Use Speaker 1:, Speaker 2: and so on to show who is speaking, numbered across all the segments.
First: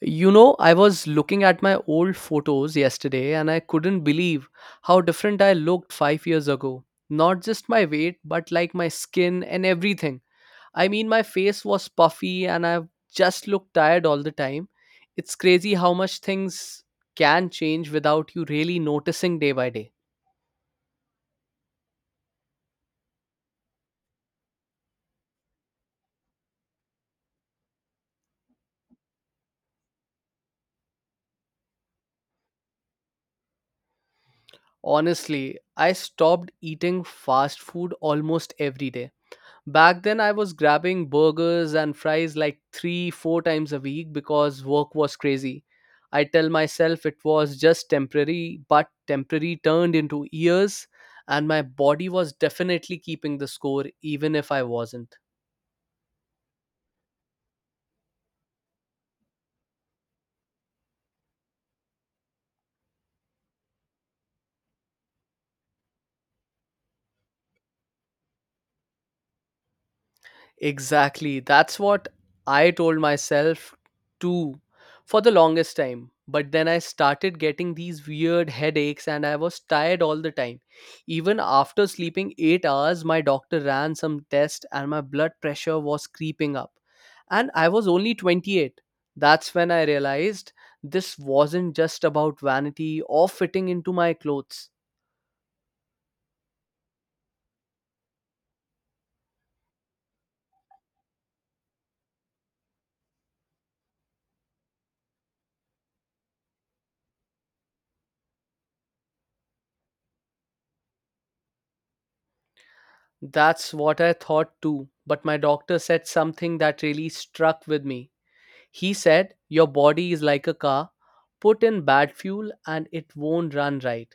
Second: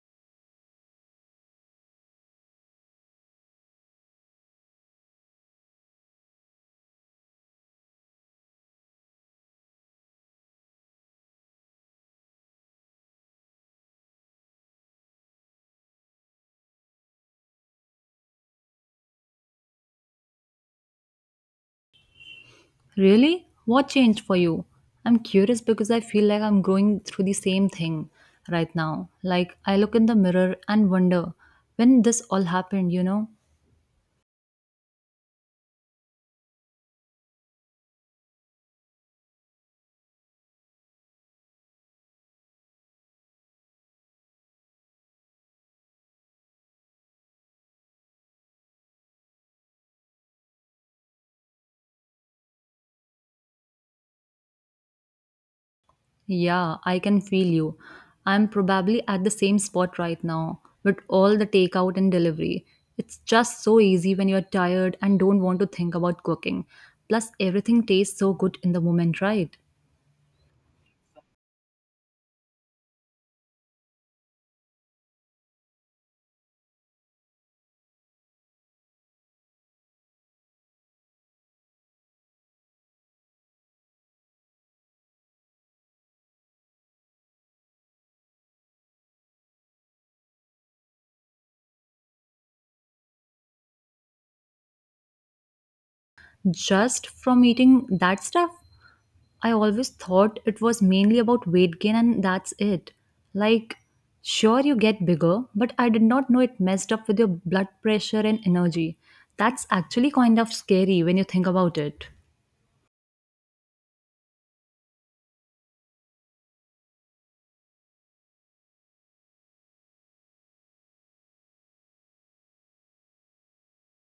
Speaker 1: You know, I was looking at my old photos yesterday and I couldn't believe how different I looked 5 years ago. Not just my weight, but like my skin and everything. I mean, my face was puffy and I just looked tired all the time. It's crazy how much things can change without you really noticing day by day.
Speaker 2: Really? What changed for you? I'm curious because I feel like I'm going through the same thing right now. Like, I look in the mirror and wonder when this all happened, you know?
Speaker 1: Honestly, I stopped eating fast food almost every day. Back then, I was grabbing burgers and fries like three, four times a week because work was crazy. I tell myself it was just temporary, but temporary turned into years, and my body was definitely keeping the score even if I wasn't.
Speaker 2: Yeah, I can feel you. I'm probably at the same spot right now with all the takeout and delivery. It's just so easy when you're tired and don't want to think about cooking. Plus, everything tastes so good in the moment, right?
Speaker 1: Exactly. That's what I told myself too for the longest time. But then I started getting these weird headaches and I was tired all the time. Even after sleeping 8 hours, my doctor ran some tests and my blood pressure was creeping up. And I was only 28. That's when I realized this wasn't just about vanity or fitting into my clothes.
Speaker 2: Just from eating that stuff? I always thought it was mainly about weight gain and that's it. Like, sure, you get bigger, but I did not know it messed up with your blood pressure and energy. That's actually kind of scary when you think about it.
Speaker 1: That's what I thought too. But my doctor said something that really struck with me. He said, your body is like a car. Put in bad fuel and it won't run right.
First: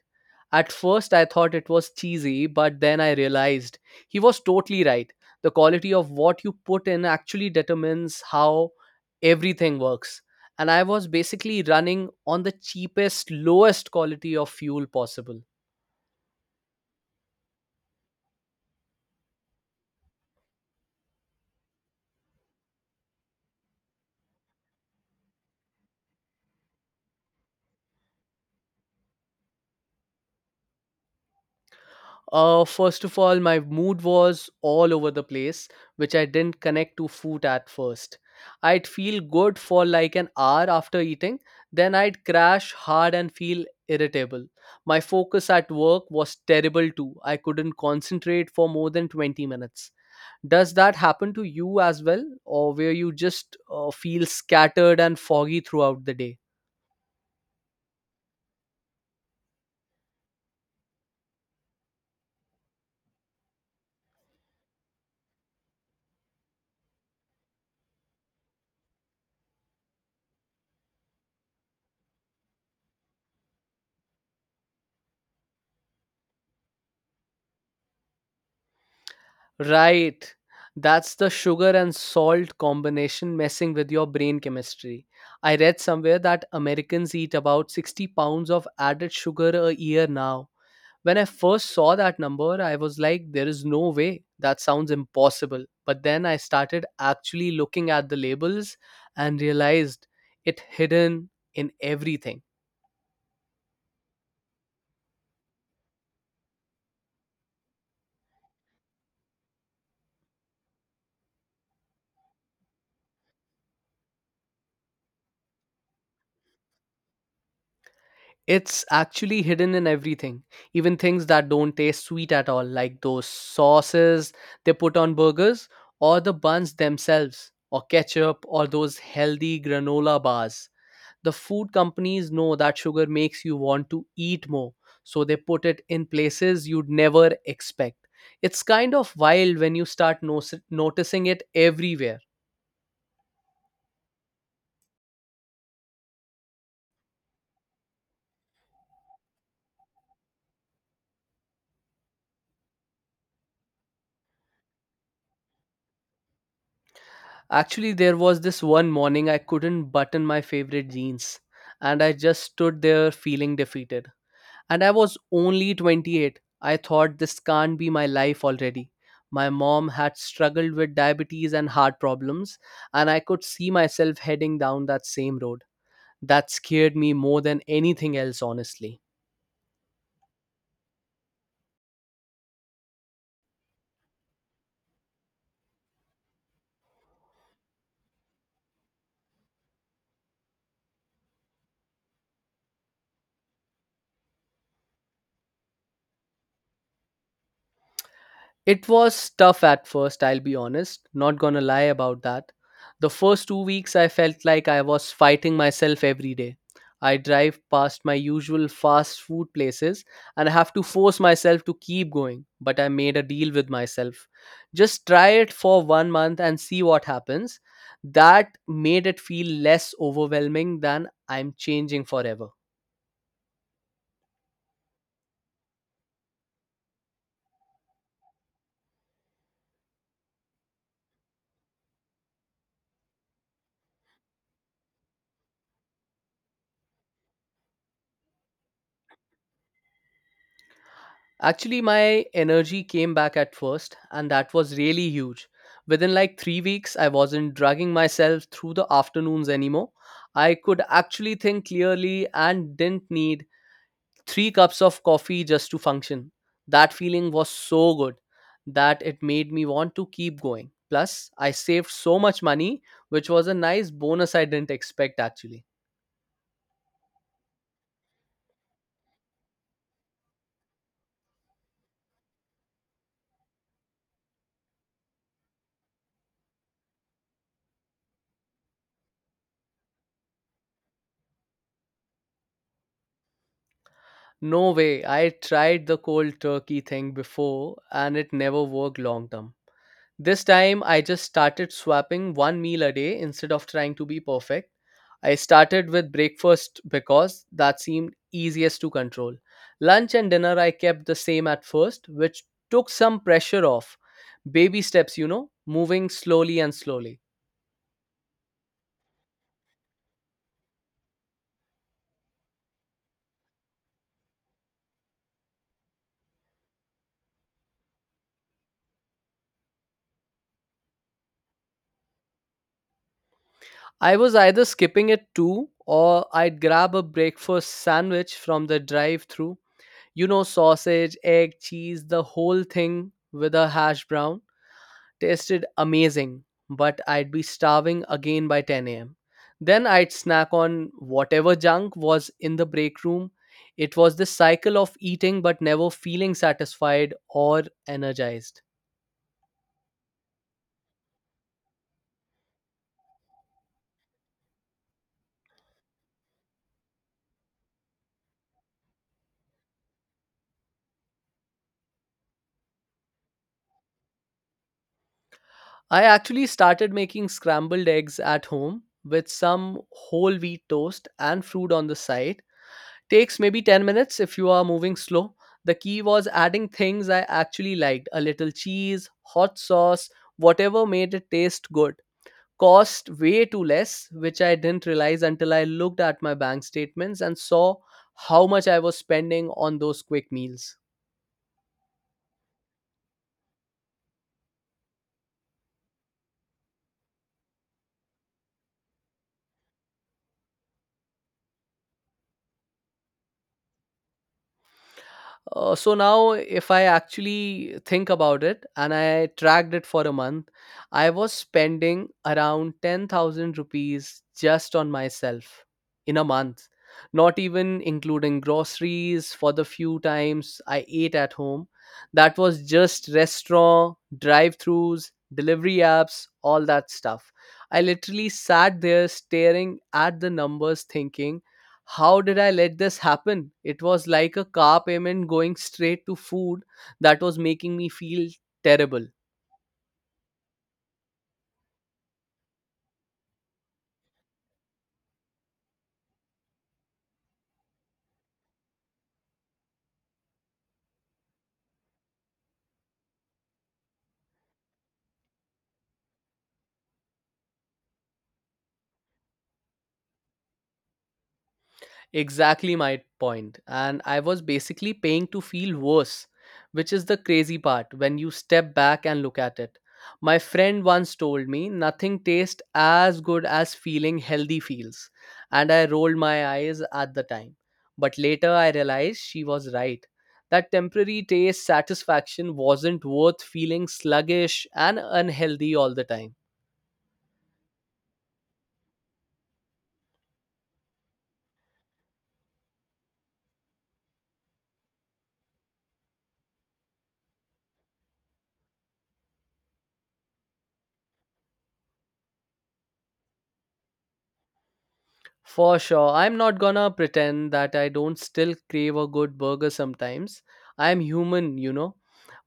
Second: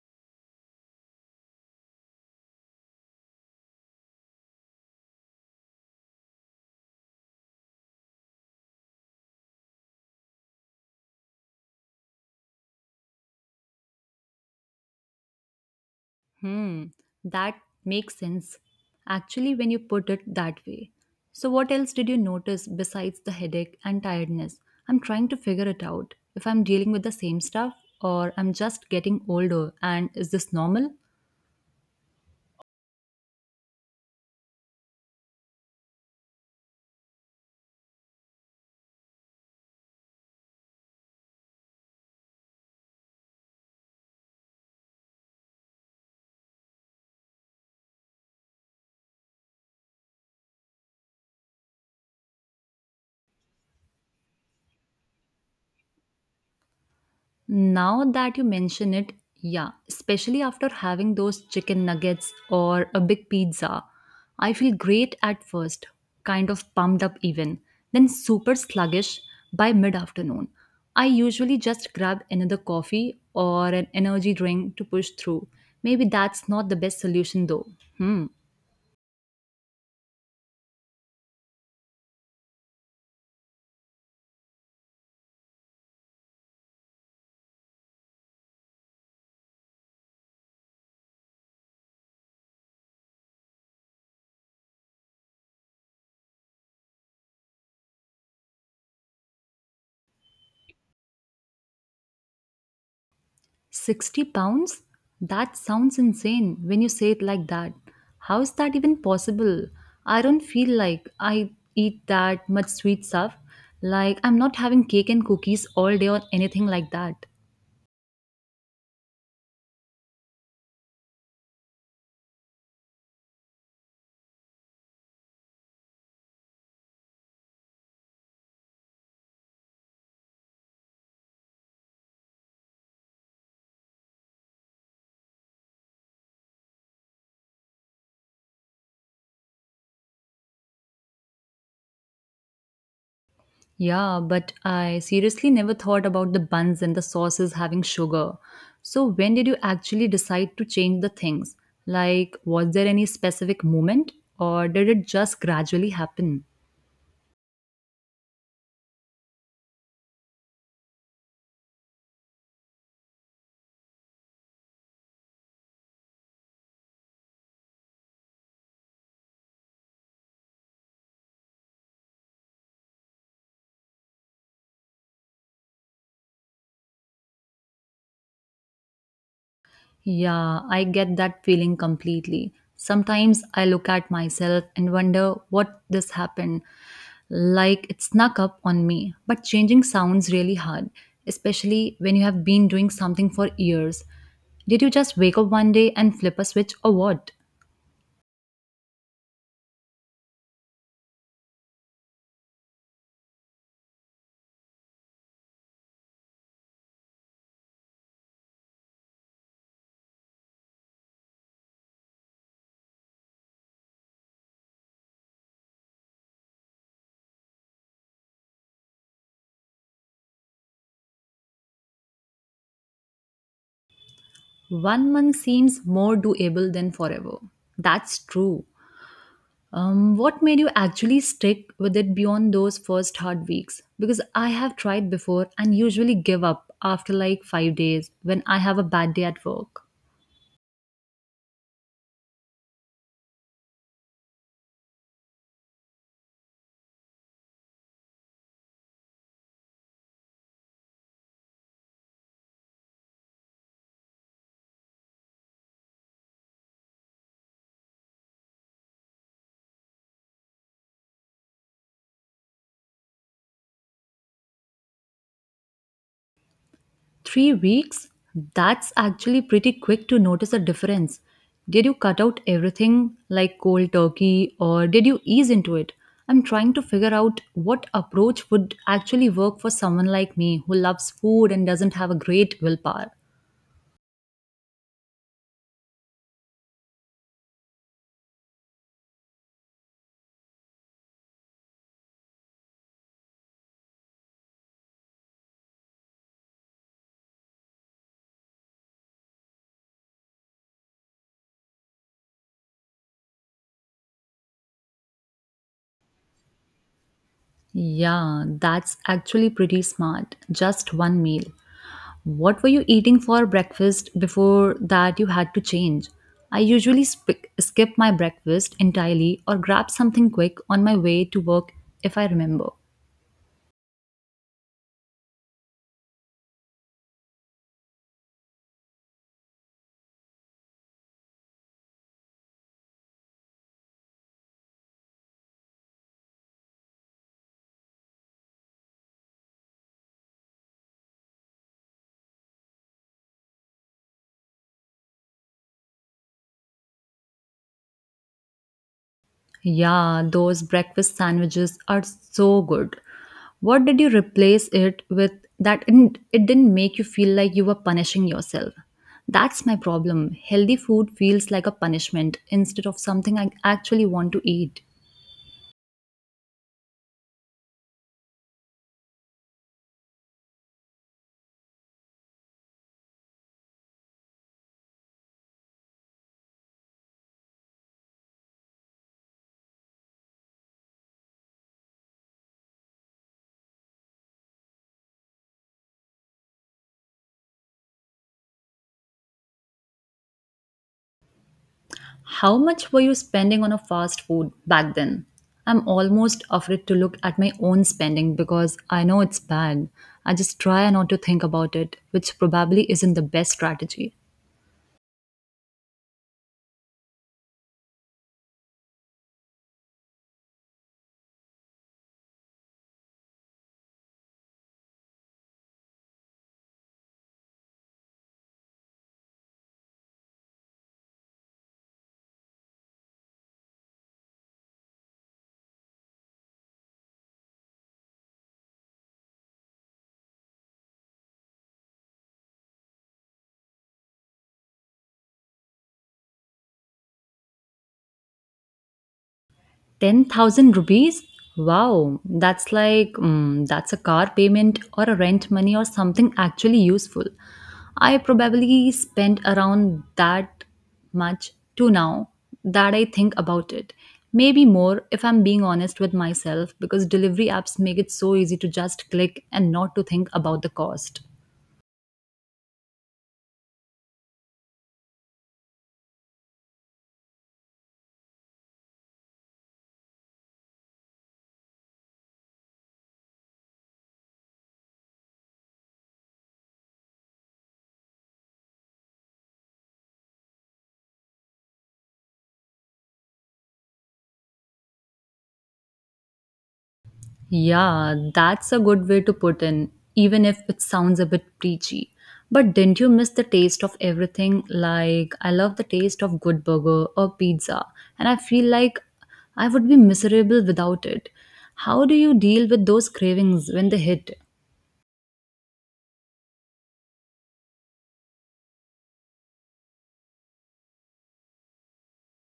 Speaker 1: At first, I thought it was cheesy, but then I realized he was totally right. The quality of what you put in actually determines how everything works. And I was basically running on the cheapest, lowest quality of fuel possible.
Speaker 2: Hmm, that makes sense. Actually, when you put it that way. So, what else did you notice besides the headache and tiredness? I'm trying to figure it out if I'm dealing with the same stuff or I'm just getting older and is this normal?
Speaker 1: First of all, my mood was all over the place, which I didn't connect to food at first. I'd feel good for like an hour after eating, then I'd crash hard and feel irritable. My focus at work was terrible too. I couldn't concentrate for more than 20 minutes. Does that happen to you as well, or where you just feel scattered and foggy throughout the day?
Speaker 2: Now that you mention it, yeah, especially after having those chicken nuggets or a big pizza, I feel great at first, kind of pumped up even, then super sluggish by mid afternoon. I usually just grab another coffee or an energy drink to push through. Maybe that's not the best solution though. Hmm.
Speaker 1: Right. That's the sugar and salt combination messing with your brain chemistry. I read somewhere that Americans eat about 60 pounds of added sugar a year now. When I first saw that number, I was like, there is no way. That sounds impossible. But then I started actually looking at the labels and realized it hidden in everything.
Speaker 2: 60 pounds? That sounds insane when you say it like that. How is that even possible? I don't feel like I eat that much sweet stuff. Like, I'm not having cake and cookies all day or anything like that.
Speaker 1: It's actually hidden in everything, even things that don't taste sweet at all, like those sauces they put on burgers, or the buns themselves, or ketchup, or those healthy granola bars. The food companies know that sugar makes you want to eat more, so they put it in places you'd never expect. It's kind of wild when you start noticing it everywhere.
Speaker 2: Yeah, but I seriously never thought about the buns and the sauces having sugar. So, when did you actually decide to change the things? Like, was there any specific moment or did it just gradually happen?
Speaker 1: Actually, there was this one morning I couldn't button my favorite jeans, and I just stood there feeling defeated. And I was only 28. I thought this can't be my life already. My mom had struggled with diabetes and heart problems, and I could see myself heading down that same road. That scared me more than anything else, honestly.
Speaker 2: Yeah, I get that feeling completely. Sometimes I look at myself and wonder what this happened, like it snuck up on me. But changing sounds really hard, especially when you have been doing something for years. Did you just wake up one day and flip a switch or what?
Speaker 1: It was tough at first, I'll be honest, not gonna lie about that. The first 2 weeks, I felt like I was fighting myself every day. I drive past my usual fast food places and I have to force myself to keep going, but I made a deal with myself. Just try it for 1 month and see what happens. That made it feel less overwhelming than I'm changing forever.
Speaker 2: One month seems more doable than forever. That's true. What made you actually stick with it beyond those first hard weeks? Because I have tried before and usually give up after like 5 days when I have a bad day at work.
Speaker 1: Actually, my energy came back at first, and that was really huge. Within like 3 weeks, I wasn't dragging myself through the afternoons anymore. I could actually think clearly and didn't need three cups of coffee just to function. That feeling was so good that it made me want to keep going. Plus, I saved so much money, which was a nice bonus I didn't expect actually.
Speaker 2: 3 weeks? That's actually pretty quick to notice a difference. Did you cut out everything like cold turkey or did you ease into it? I'm trying to figure out what approach would actually work for someone like me who loves food and doesn't have a great willpower.
Speaker 1: No way, I tried the cold turkey thing before and it never worked long term. This time, I just started swapping one meal a day instead of trying to be perfect. I started with breakfast because that seemed easiest to control. Lunch and dinner I kept the same at first, which took some pressure off. Baby steps, you know, moving slowly and slowly.
Speaker 2: Yeah, that's actually pretty smart. Just one meal. What were you eating for breakfast before that you had to change? I usually skip my breakfast entirely or grab something quick on my way to work if I remember.
Speaker 1: I was either skipping it too or I'd grab a breakfast sandwich from the drive through. You know, sausage, egg, cheese, the whole thing with a hash brown tasted amazing, but I'd be starving again by 10 a.m. Then I'd snack on whatever junk was in the break room. It was this cycle of eating but never feeling satisfied or energized.
Speaker 2: Yeah, those breakfast sandwiches are so good. What did you replace it with that didn't, it didn't make you feel like you were punishing yourself? That's my problem. Healthy food feels like a punishment instead of something I actually want to eat.
Speaker 1: I actually started making scrambled eggs at home with some whole wheat toast and fruit on the side. Takes maybe 10 minutes if you are moving slow. The key was adding things I actually liked, a little cheese, hot sauce, whatever made it taste good. Cost way too less, which I didn't realize until I looked at my bank statements and saw how much I was spending on those quick meals.
Speaker 2: How much were you spending on a fast food back then? I'm almost afraid to look at my own spending because I know it's bad. I just try not to think about it, which probably isn't the best strategy.
Speaker 1: So now, if I actually think about it and I tracked it for a month, I was spending around 10,000 rupees just on myself in a month, not even including groceries for the few times I ate at home. That was just restaurant, drive throughs, delivery apps, all that stuff. I literally sat there staring at the numbers, thinking, how did I let this happen? It was like a car payment going straight to food that was making me feel terrible.
Speaker 2: 10,000 rupees? Wow, that's like that's a car payment or a rent money or something actually useful. I probably spent around that much to now that I think about it. Maybe more if I'm being honest with myself because delivery apps make it so easy to just click and not to think about the cost.
Speaker 1: Exactly my point. And I was basically paying to feel worse, which is the crazy part when you step back and look at it. My friend once told me nothing tastes as good as feeling healthy feels, and I rolled my eyes at the time. But later I realized she was right. That temporary taste satisfaction wasn't worth feeling sluggish and unhealthy all the time.
Speaker 2: Yeah, that's a good way to put in, even if it sounds a bit preachy. But didn't you miss the taste of everything? Like, I love the taste of good burger or pizza, and I feel like I would be miserable without it. How do you deal with those cravings when they hit?
Speaker 1: For sure. I'm not gonna pretend that I don't still crave a good burger sometimes. I'm human, you know.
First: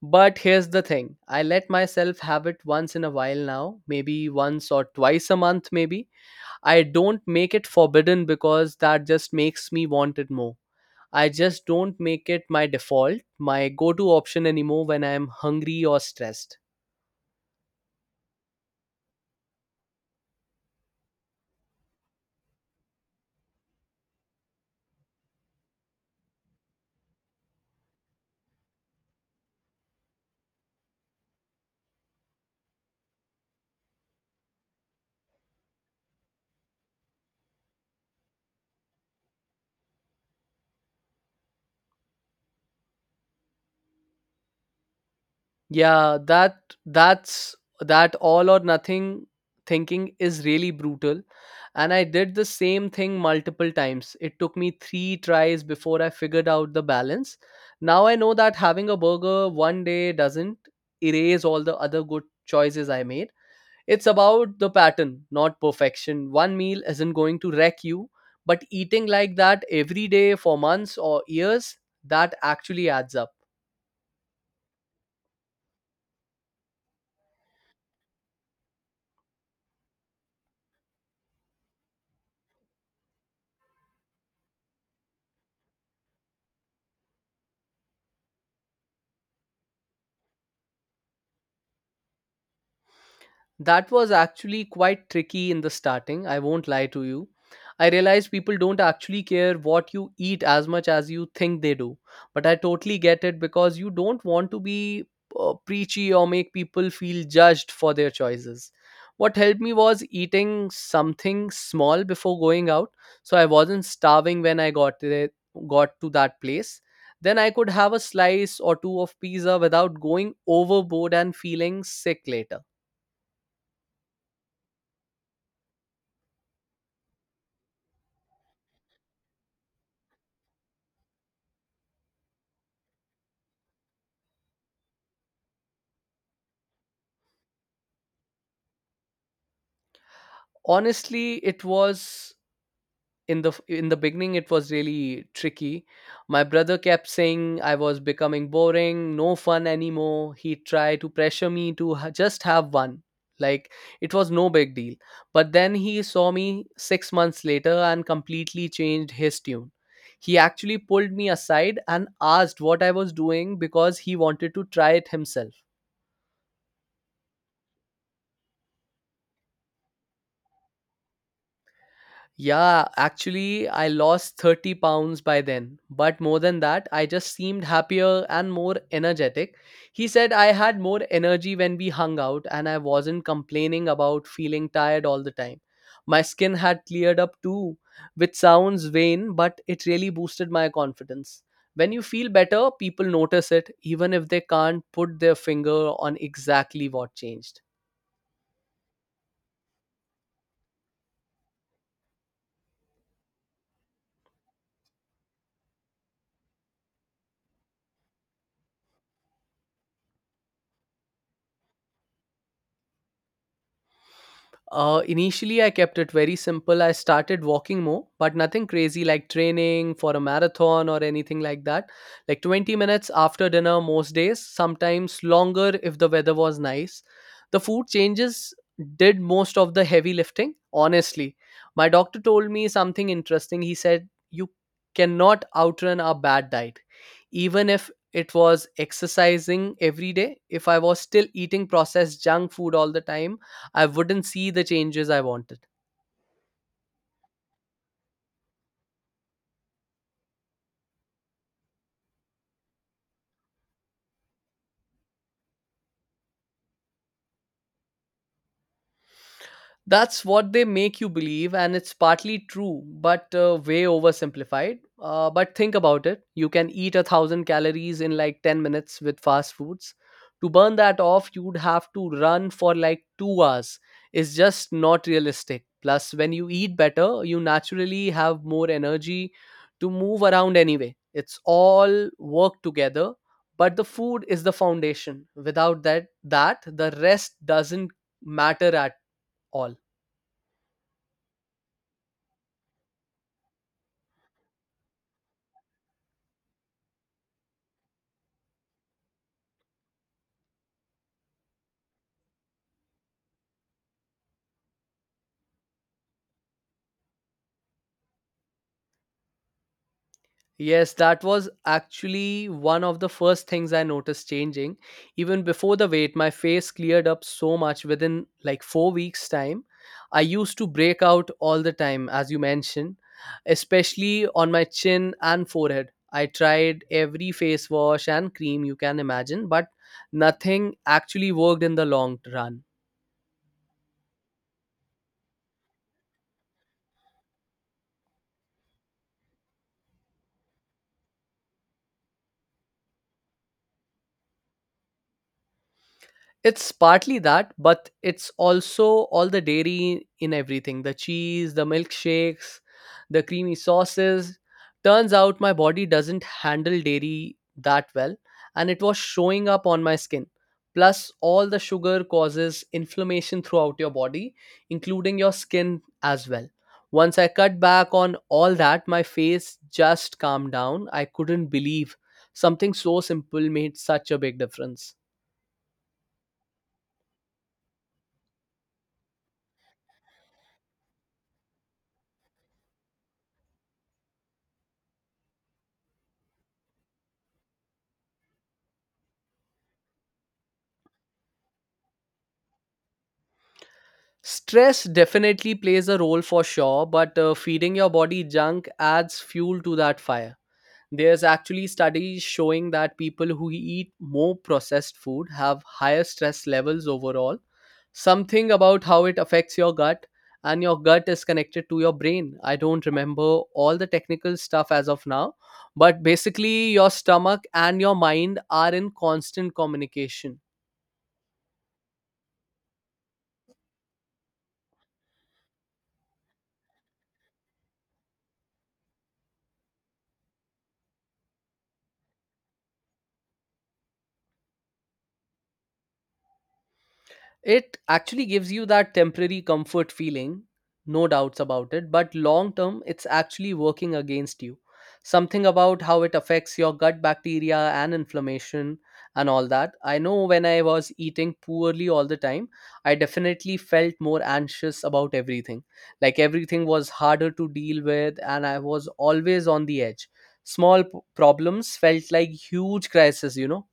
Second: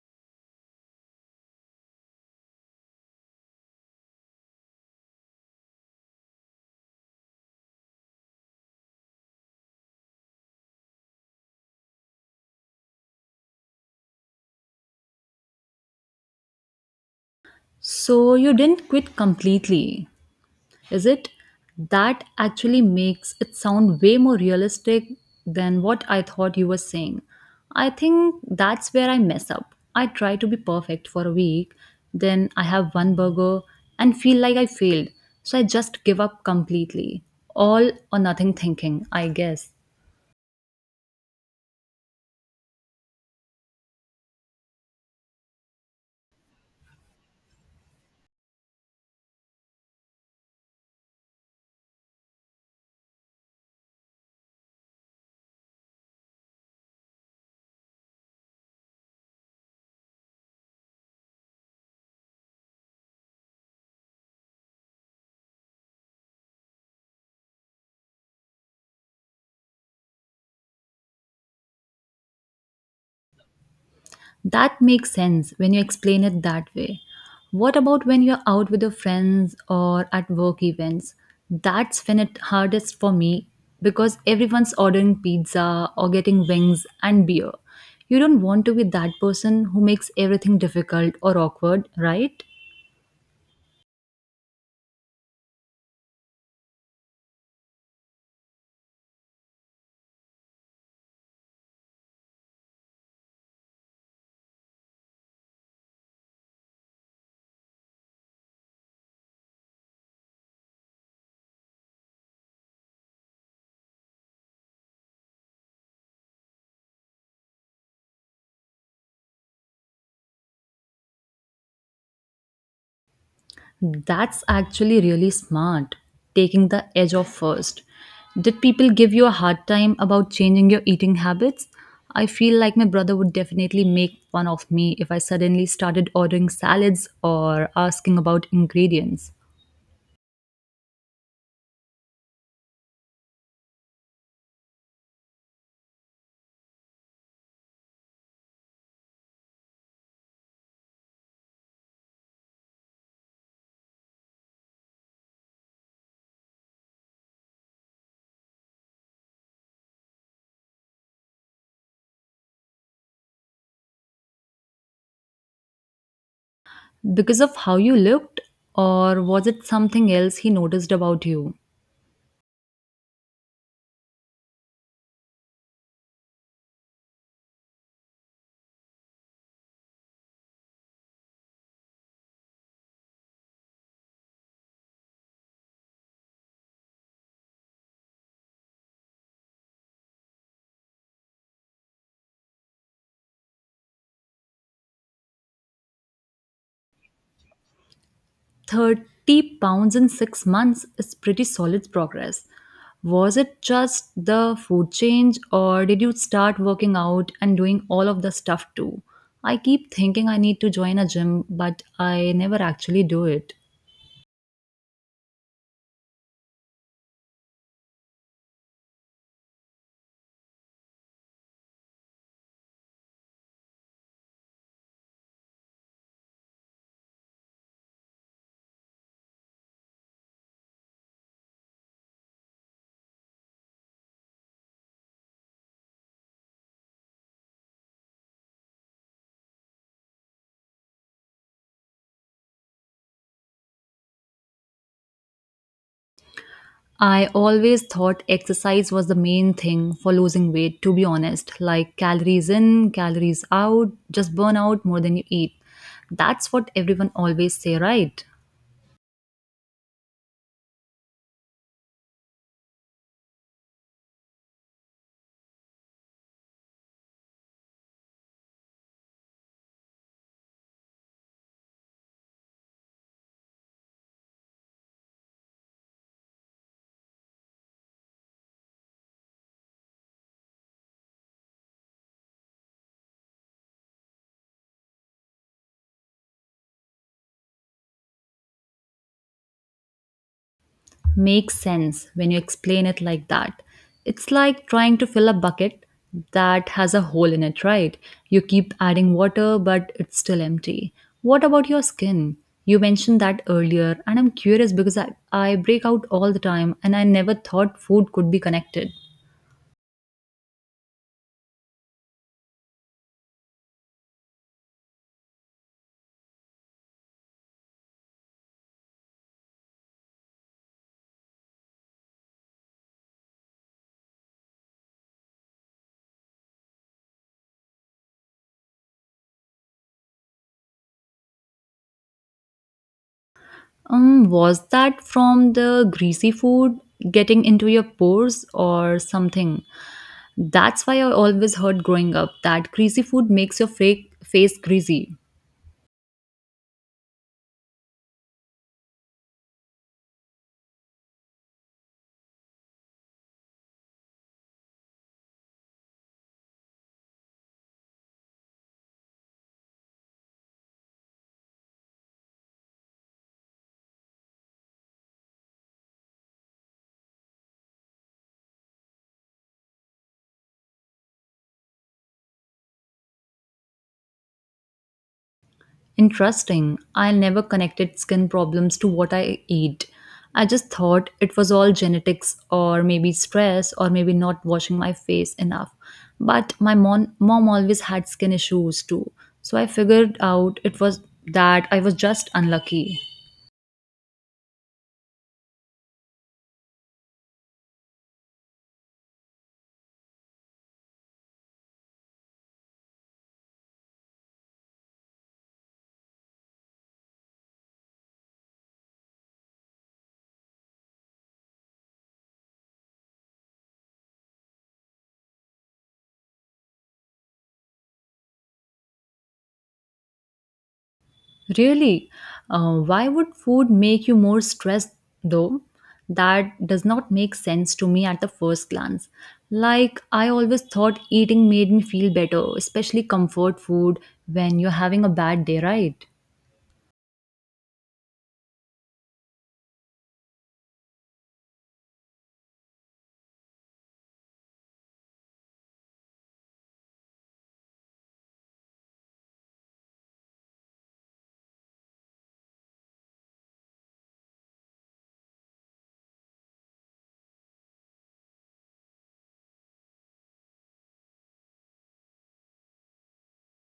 Speaker 1: But here's the thing, I let myself have it once in a while now, maybe once or twice a month, maybe. I don't make it forbidden because that just makes me want it more. I just don't make it my default, my go to option anymore when I'm hungry or stressed.
Speaker 2: So, you didn't quit completely. Is it? That actually makes it sound way more realistic than what I thought you were saying. I think that's where I mess up. I try to be perfect for a week, then I have one burger and feel like I failed. So I just give up completely. All or nothing thinking, I guess.
Speaker 1: Yeah, that's that all or nothing thinking is really brutal. And I did the same thing multiple times. It took me three tries before I figured out the balance. Now I know that having a burger one day doesn't erase all the other good choices I made. It's about the pattern, not perfection. One meal isn't going to wreck you, but eating like that every day for months or years, that actually adds up.
Speaker 2: That makes sense when you explain it that way. What about when you're out with your friends or at work events? That's when it hardest for me because everyone's ordering pizza or getting wings and beer. You don't want to be that person who makes everything difficult or awkward, right?
Speaker 1: That was actually quite tricky in the starting, I won't lie to you. I realized people don't actually care what you eat as much as you think they do. But I totally get it because you don't want to be preachy or make people feel judged for their choices. What helped me was eating something small before going out so I wasn't starving when I got to that place. Then I could have a slice or two of pizza without going overboard and feeling sick later.
Speaker 2: That's actually really smart, taking the edge off first. Did people give you a hard time about changing your eating habits? I feel like my brother would definitely make fun of me if I suddenly started ordering salads or asking about ingredients.
Speaker 1: Honestly, it was, in the beginning it was really tricky. My brother kept saying I was becoming boring, no fun anymore. He tried to pressure me to just have one, like it was no big deal. But then he saw me 6 months later and completely changed his tune. He actually pulled me aside and asked what I was doing because he wanted to try it himself.
Speaker 2: Because of how you looked, or was it something else he noticed about you?
Speaker 1: Yeah, actually, I lost 30 pounds by then. But more than that, I just seemed happier and more energetic. He said I had more energy when we hung out and I wasn't complaining about feeling tired all the time. My skin had cleared up too, which sounds vain, but it really boosted my confidence. When you feel better, people notice it, even if they can't put their finger on exactly what changed.
Speaker 2: 30 pounds in 6 months is pretty solid progress. Was it just the food change, or did you start working out and doing all of the stuff too? I keep thinking I need to join a gym, but I never actually do it.
Speaker 1: Initially, I kept it very simple. I started walking more, but nothing crazy like training for a marathon or anything like that. Like 20 minutes after dinner, most days, sometimes longer if the weather was nice. The food changes did most of the heavy lifting, honestly. My doctor told me something interesting. He said, you cannot outrun a bad diet. Even if it was exercising every day, if I was still eating processed junk food all the time, I wouldn't see the changes I wanted.
Speaker 2: I always thought exercise was the main thing for losing weight, to be honest. Like calories in, calories out, just burn out more than you eat. That's what everyone always say, right?
Speaker 1: That's what they make you believe, and it's partly true, but way oversimplified. But think about it, you can eat 1,000 calories in like 10 minutes with fast foods. To burn that off, you'd have to run for like 2 hours. It's just not realistic. Plus, when you eat better, you naturally have more energy to move around anyway. It's all work together, but the food is the foundation. Without that, the rest doesn't matter at all.
Speaker 2: Makes sense when you explain it like that. It's like trying to fill a bucket that has a hole in it, right? You keep adding water, but it's still empty. What about your skin? You mentioned that earlier, and I'm curious because I break out all the time and I never thought food could be connected.
Speaker 1: Yes, that was actually one of the first things I noticed changing. Even before the weight, my face cleared up so much within like 4 weeks' time. I used to break out all the time, as you mentioned, especially on my chin and forehead. I tried every face wash and cream you can imagine, but nothing actually worked in the long run.
Speaker 2: Was that from the greasy food getting into your pores or something? That's why I always heard growing up that greasy food makes your fake face greasy.
Speaker 1: It's partly that, but it's also all the dairy in everything, the cheese, the milkshakes, the creamy sauces. Turns out my body doesn't handle dairy that well, and it was showing up on my skin. Plus, all the sugar causes inflammation throughout your body, including your skin as well. Once I cut back on all that, my face just calmed down. I couldn't believe something so simple made such a big difference.
Speaker 2: Interesting. I never connected skin problems to what I eat. I just thought it was all genetics or maybe stress or maybe not washing my face enough. But my mom always had skin issues too. So I figured out it was that I was just unlucky.
Speaker 1: Stress definitely plays a role for sure, but feeding your body junk adds fuel to that fire. There's actually studies showing that people who eat more processed food have higher stress levels overall. Something about how it affects your gut, and your gut is connected to your brain. I don't remember all the technical stuff as of now, but basically, your stomach and your mind are in constant communication.
Speaker 2: Really? Why would food make you more stressed though? That does not make sense to me at the first glance. Like, I always thought eating made me feel better, especially comfort food when you're having a bad day, right?
Speaker 1: It actually gives you that temporary comfort feeling, no doubts about it, but long term, it's actually working against you. Something about how it affects your gut bacteria and inflammation and all that. I know when I was eating poorly all the time, I definitely felt more anxious about everything. Like everything was harder to deal with, and I was always on the edge. Small problems felt like huge crisis, you know?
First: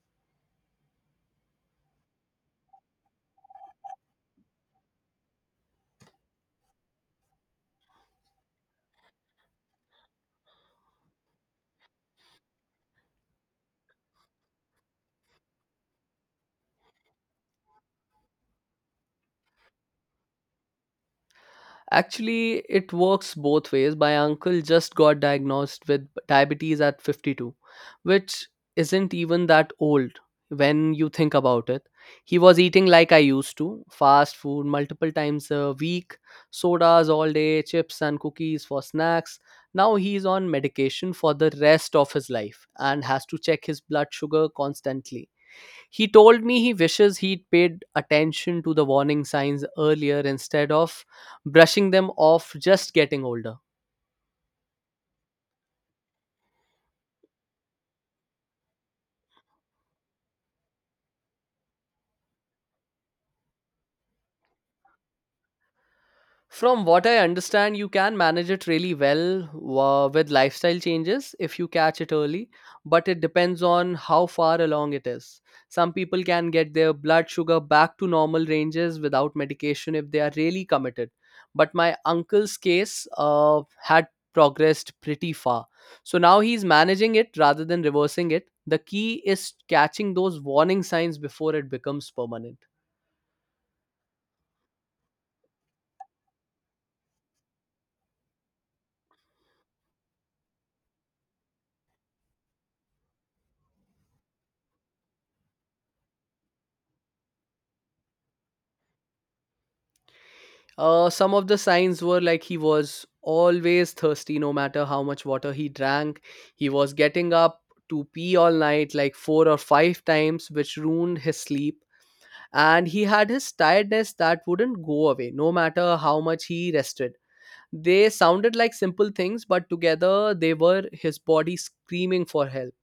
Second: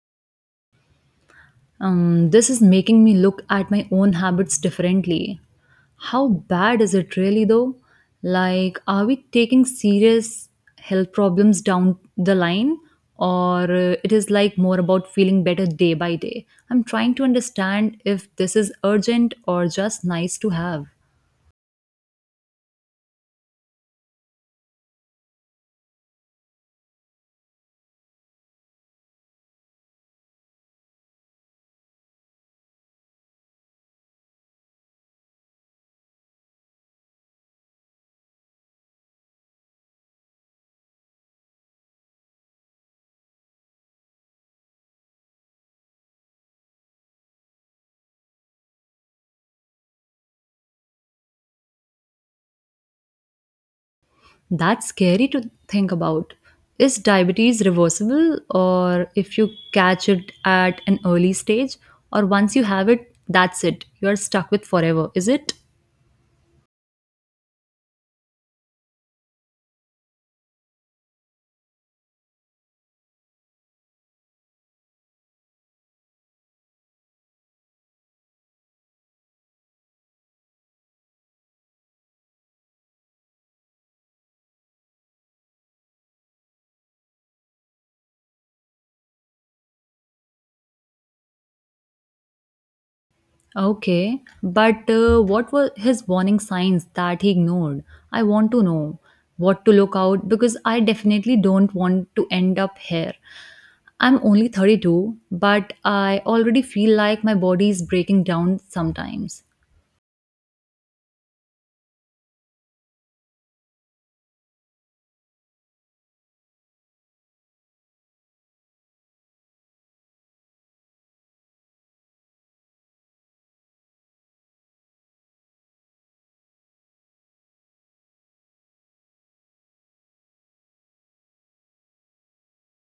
Speaker 2: This is making me look at my own habits differently. How bad is it really though? Like, are we taking serious health problems down the line? Or it is like more about feeling better day by day? I'm trying to understand if this is urgent or just nice to have.
Speaker 1: Actually, it works both ways. My uncle just got diagnosed with diabetes at 52, which isn't even that old when you think about it. He was eating like I used to, fast food multiple times a week, sodas all day, chips and cookies for snacks. Now he's on medication for the rest of his life and has to check his blood sugar constantly. He told me he wishes he'd paid attention to the warning signs earlier instead of brushing them off just getting older.
Speaker 2: That's scary to think about. Is diabetes reversible, or if you catch it at an early stage, or once you have it, that's it? You are stuck with forever, is it?
Speaker 1: From what I understand, you can manage it really well with lifestyle changes if you catch it early, but it depends on how far along it is. Some people can get their blood sugar back to normal ranges without medication if they are really committed. But my uncle's case had progressed pretty far. So now he's managing it rather than reversing it. The key is catching those warning signs before it becomes permanent.
Speaker 2: Okay, but what were his warning signs that he ignored? I want to know what to look out because I definitely don't want to end up here. I'm only 32, but I already feel like my body is breaking down sometimes.
Speaker 1: Some of the signs were, like, he was always thirsty, no matter how much water he drank. He was getting up to pee all night, like four or five times, which ruined his sleep. And he had his tiredness that wouldn't go away, no matter how much he rested. They sounded like simple things, but together they were his body screaming for help.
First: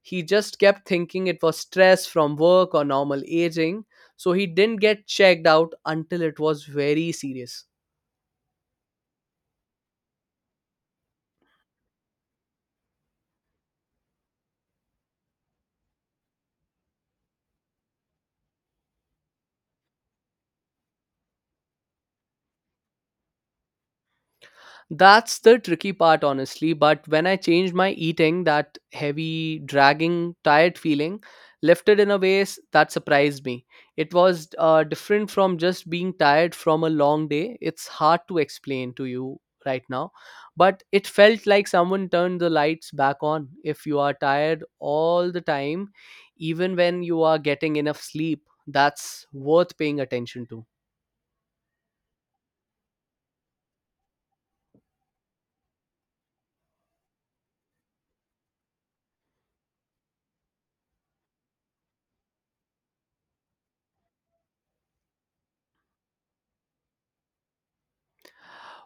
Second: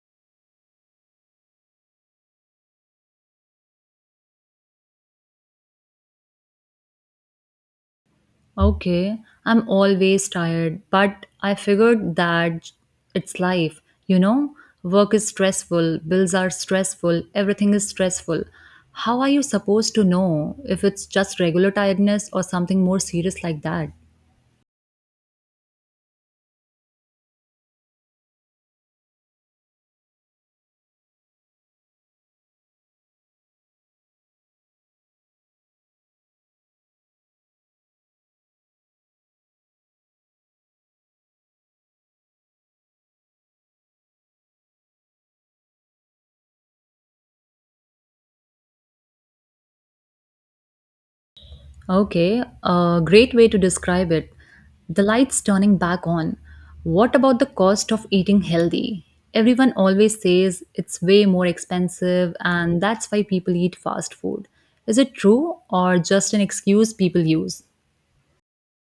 Speaker 1: He just kept thinking it was stress from work or normal aging, so he didn't get checked out until it was very serious.
Speaker 2: Okay, I'm always tired, but I figured that it's life, you know? Work is stressful, bills are stressful, everything is stressful. How are you supposed to know if it's just regular tiredness or something more serious like that?
Speaker 1: That's the tricky part, honestly. But when I changed my eating, that heavy, dragging, tired feeling lifted in a way that surprised me. It was different from just being tired from a long day. It's hard to explain to you right now, but it felt like someone turned the lights back on. If you are tired all the time, even when you are getting enough sleep, that's worth paying attention to.
Speaker 2: Okay, a great way to describe it. The lights turning back on. What about the cost of eating healthy? Everyone always says it's way more expensive and that's why people eat fast food. Is it true or just an excuse people use?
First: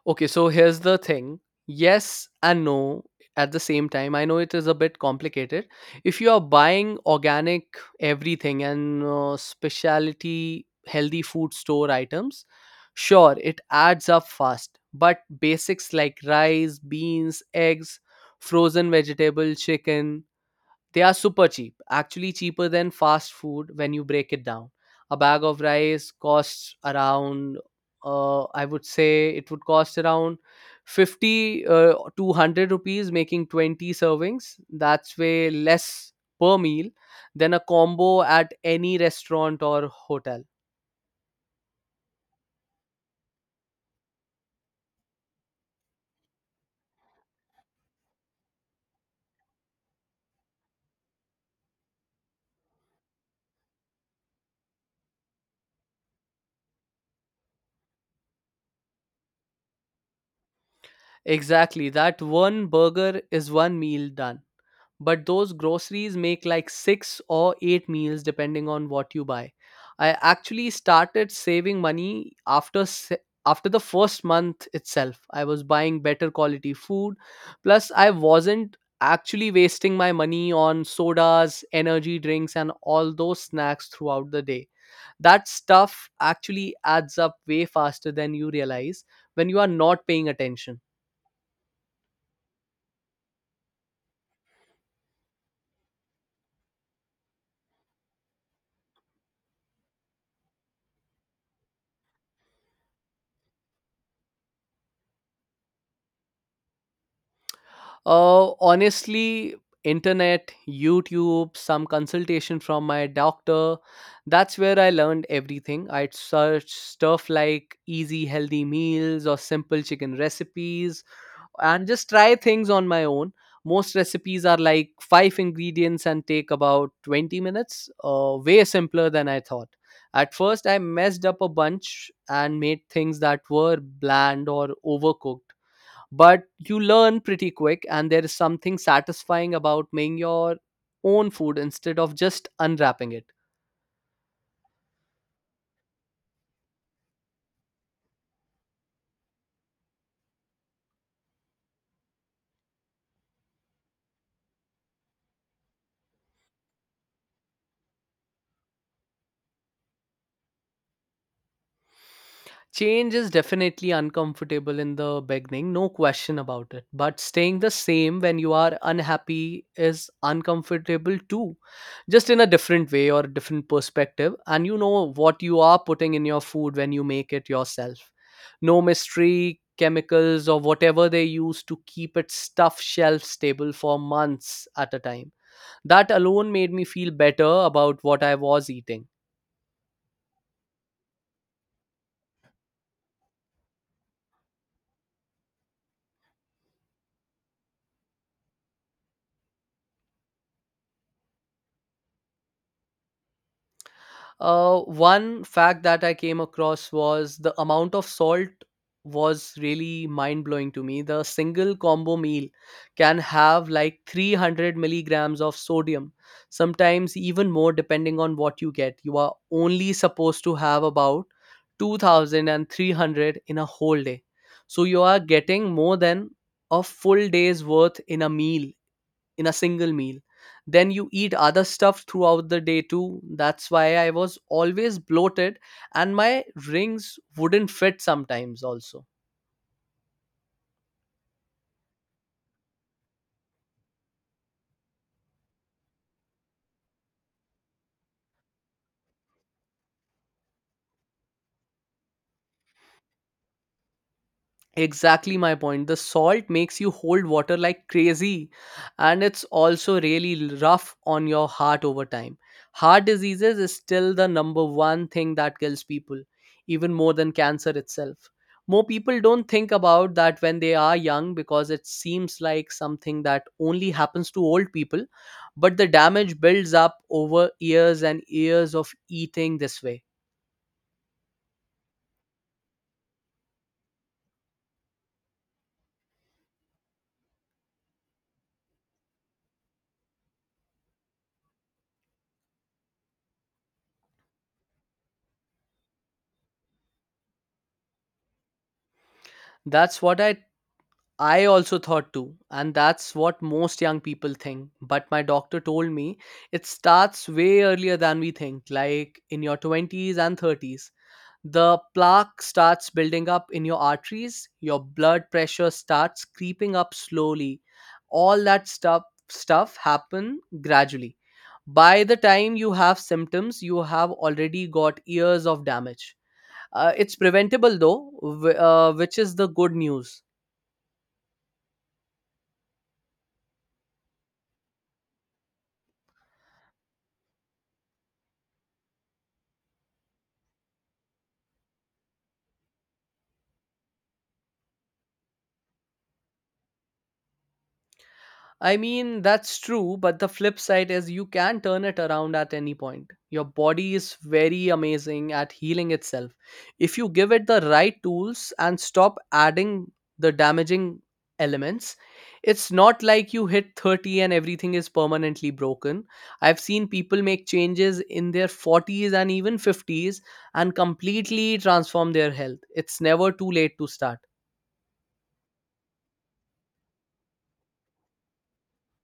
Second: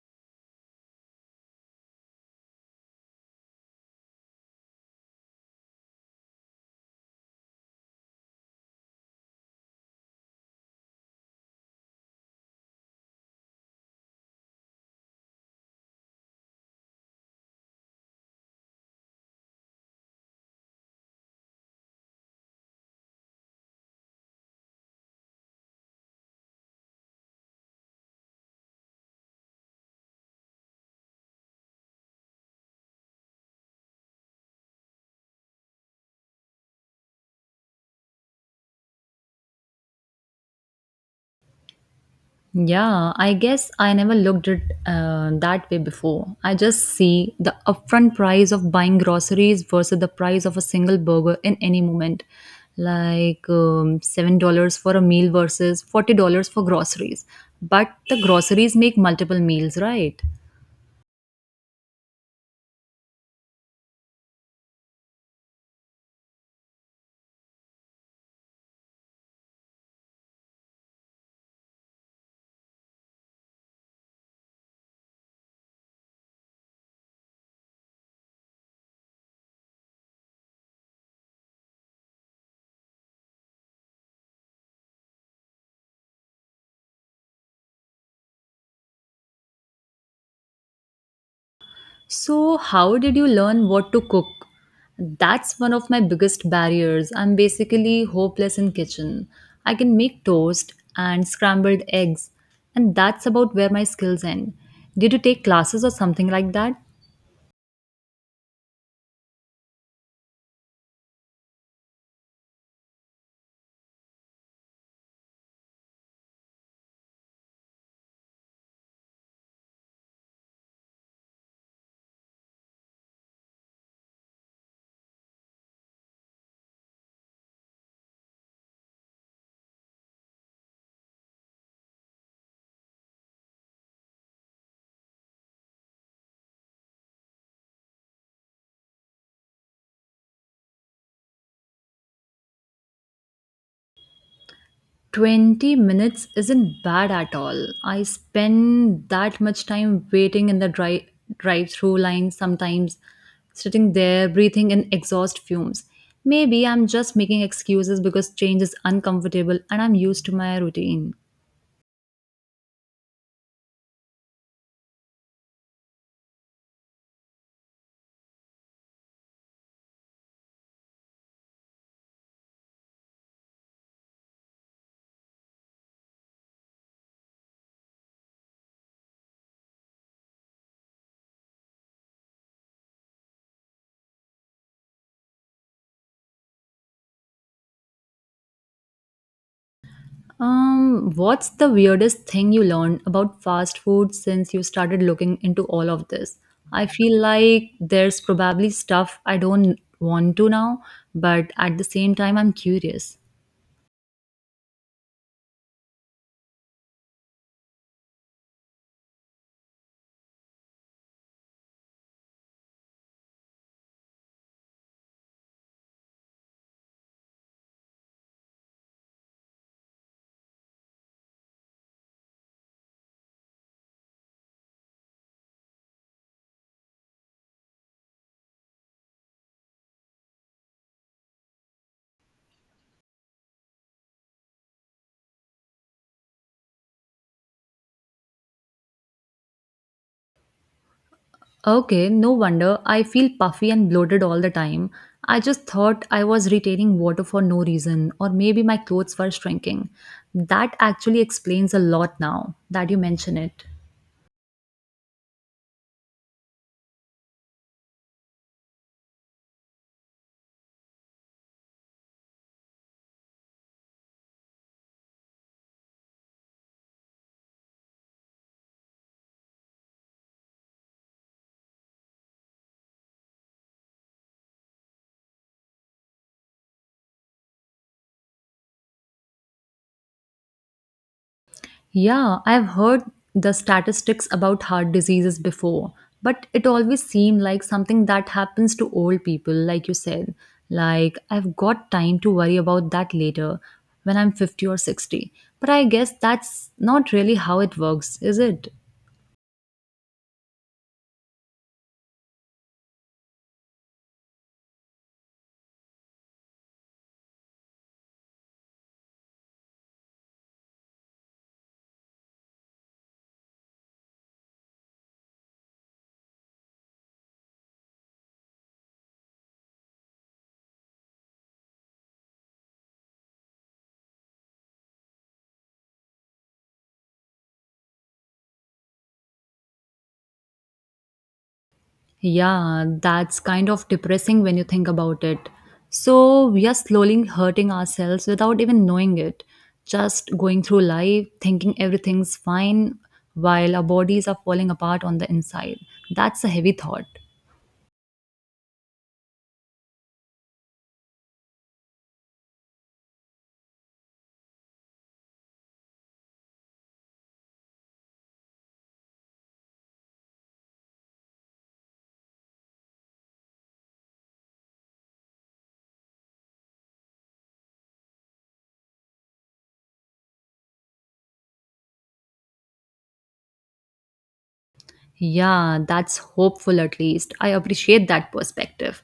Speaker 1: Okay, so here's the thing. Yes and no at the same time. I know it is a bit complicated. If you are buying organic everything and specialty healthy food store items, sure, it adds up fast. But basics like rice, beans, eggs, frozen vegetable, chicken, they are super cheap, actually cheaper than fast food when you break it down. A bag of rice I would say it would cost around 50 to 100 rupees, making 20 servings. That's way less per meal than a combo at any restaurant or hotel.
Speaker 2: Yeah, I guess I never looked at that way before. I just see the upfront price of buying groceries versus the price of a single burger in any moment, like $7 for a meal versus $40 for groceries. But the groceries make multiple meals, right?
Speaker 1: Exactly, that one burger is one meal done, but those groceries make like 6 or 8 meals depending on what you buy. I actually started saving money after after the first month itself. I was buying better quality food. Plus, I wasn't actually wasting my money on sodas, energy drinks, and all those snacks throughout the day. That stuff actually adds up way faster than you realize when you are not paying attention.
Speaker 2: So, how did you learn what to cook? That's one of my biggest barriers. I'm basically hopeless in kitchen. I can make toast and scrambled eggs, and that's about where my skills end. Did you take classes or something like that?
Speaker 1: Honestly, internet, YouTube, some consultation from my doctor. That's where I learned everything. I'd search stuff like easy, healthy meals or simple chicken recipes and just try things on my own. Most recipes are like five ingredients and take about 20 minutes, way simpler than I thought. At first, I messed up a bunch and made things that were bland or overcooked, but you learn pretty quick and there is something satisfying about making your own food instead of just unwrapping it.
Speaker 2: 20 minutes isn't bad at all. I spend that much time waiting in the drive through line sometimes, sitting there breathing in exhaust fumes. Maybe I'm just making excuses because change is uncomfortable and I'm used to my routine.
Speaker 1: Change is definitely uncomfortable in the beginning, no question about it. But staying the same when you are unhappy is uncomfortable too, just in a different way or a different perspective. And you know what you are putting in your food when you make it yourself. No mystery chemicals or whatever they use to keep it stuff shelf stable for months at a time. That alone made me feel better about what I was eating.
Speaker 2: What's the weirdest thing you learned about fast food since you started looking into all of this? I feel like there's probably stuff I don't want to now, but at the same time, I'm curious.
Speaker 1: One fact that I came across was the amount of salt was really mind blowing to me. The single combo meal can have like 300 milligrams of sodium, sometimes even more depending on what you get. You are only supposed to have about 2300 in a whole day. So you are getting more than a full day's worth in a meal, in a single meal. Then you eat other stuff throughout the day too. That's why I was always bloated and my rings wouldn't fit sometimes also.
Speaker 2: Okay, no wonder. I feel puffy and bloated all the time. I just thought I was retaining water for no reason, or maybe my clothes were shrinking. That actually explains a lot now that you mention it.
Speaker 1: Exactly my point. The salt makes you hold water like crazy, and it's also really rough on your heart over time. Heart diseases is still the number one thing that kills people, even more than cancer itself. More people don't think about that when they are young because it seems like something that only happens to old people, but the damage builds up over years and years of eating this way.
Speaker 2: Yeah, I've heard the statistics about heart diseases before, but it always seemed like something that happens to old people, like you said. Like, I've got time to worry about that later when I'm 50 or 60. But I guess that's not really how it works, is it?
Speaker 1: That's what I also thought too, and that's what most young people think. But my doctor told me it starts way earlier than we think, like in your 20s and 30s. The plaque starts building up in your arteries, your blood pressure starts creeping up slowly. All that stuff happen gradually. By the time you have symptoms, you have already got years of damage. It's preventable though, which is the good news.
Speaker 2: Yeah, that's kind of depressing when you think about it. So, we are slowly hurting ourselves without even knowing it. Just going through life thinking everything's fine while our bodies are falling apart on the inside. That's a heavy thought.
Speaker 1: I mean, that's true, but the flip side is you can turn it around at any point. Your body is very amazing at healing itself. If you give it the right tools and stop adding the damaging elements, it's not like you hit 30 and everything is permanently broken. I've seen people make changes in their 40s and even 50s and completely transform their health. It's never too late to start.
Speaker 2: Yeah, that's hopeful at least. I appreciate that perspective.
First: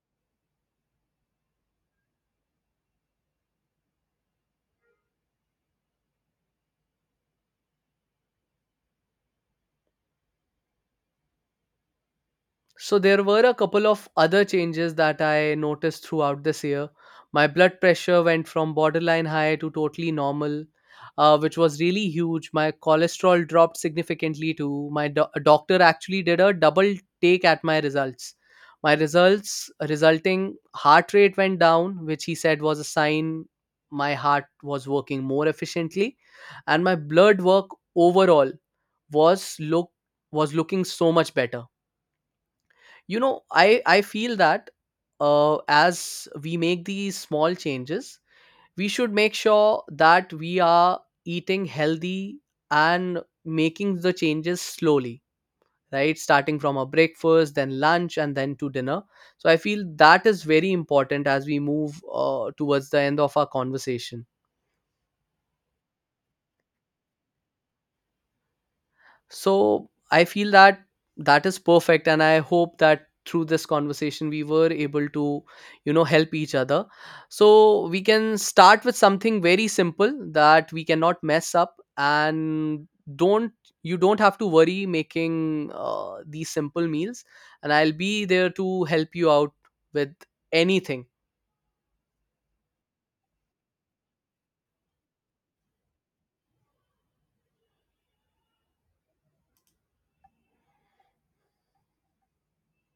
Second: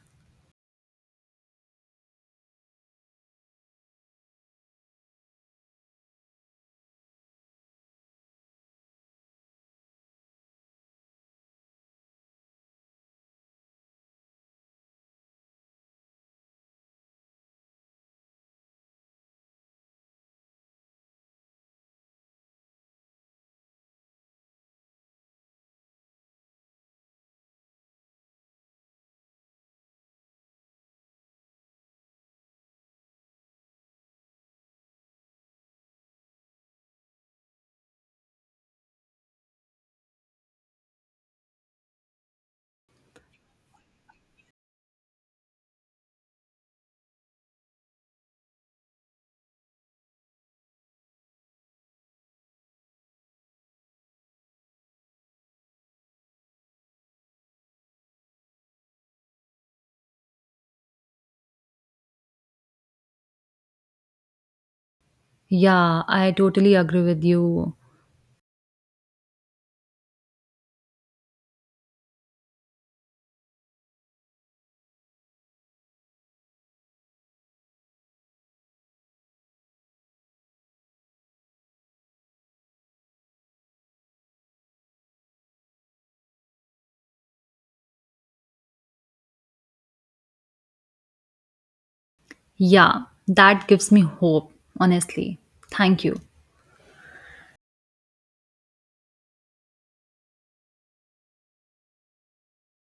Speaker 1: So there were a couple of other changes that I noticed throughout this year. My blood pressure went from borderline high to totally normal, which was really huge. My cholesterol dropped significantly too. My doctor actually did a double take at my results. My results resulting heart rate went down, which he said was a sign my heart was working more efficiently, and my blood work overall was look was looking so much better. You know, I feel that, as we make these small changes, we should make sure that we are eating healthy and making the changes slowly, right? Starting from a breakfast, then lunch, and then to dinner. So I feel that is very important as we move towards the end of our conversation.
Speaker 2: Yeah, I totally agree with you.
Speaker 1: So I feel that that is perfect, and I hope that through this conversation we were able to, you know, help each other. So we can start with something very simple that we cannot mess up, and don't you don't have to worry making these simple meals, and I'll be there to help you out with anything.
Speaker 2: Yeah, that gives me hope, honestly. Thank you.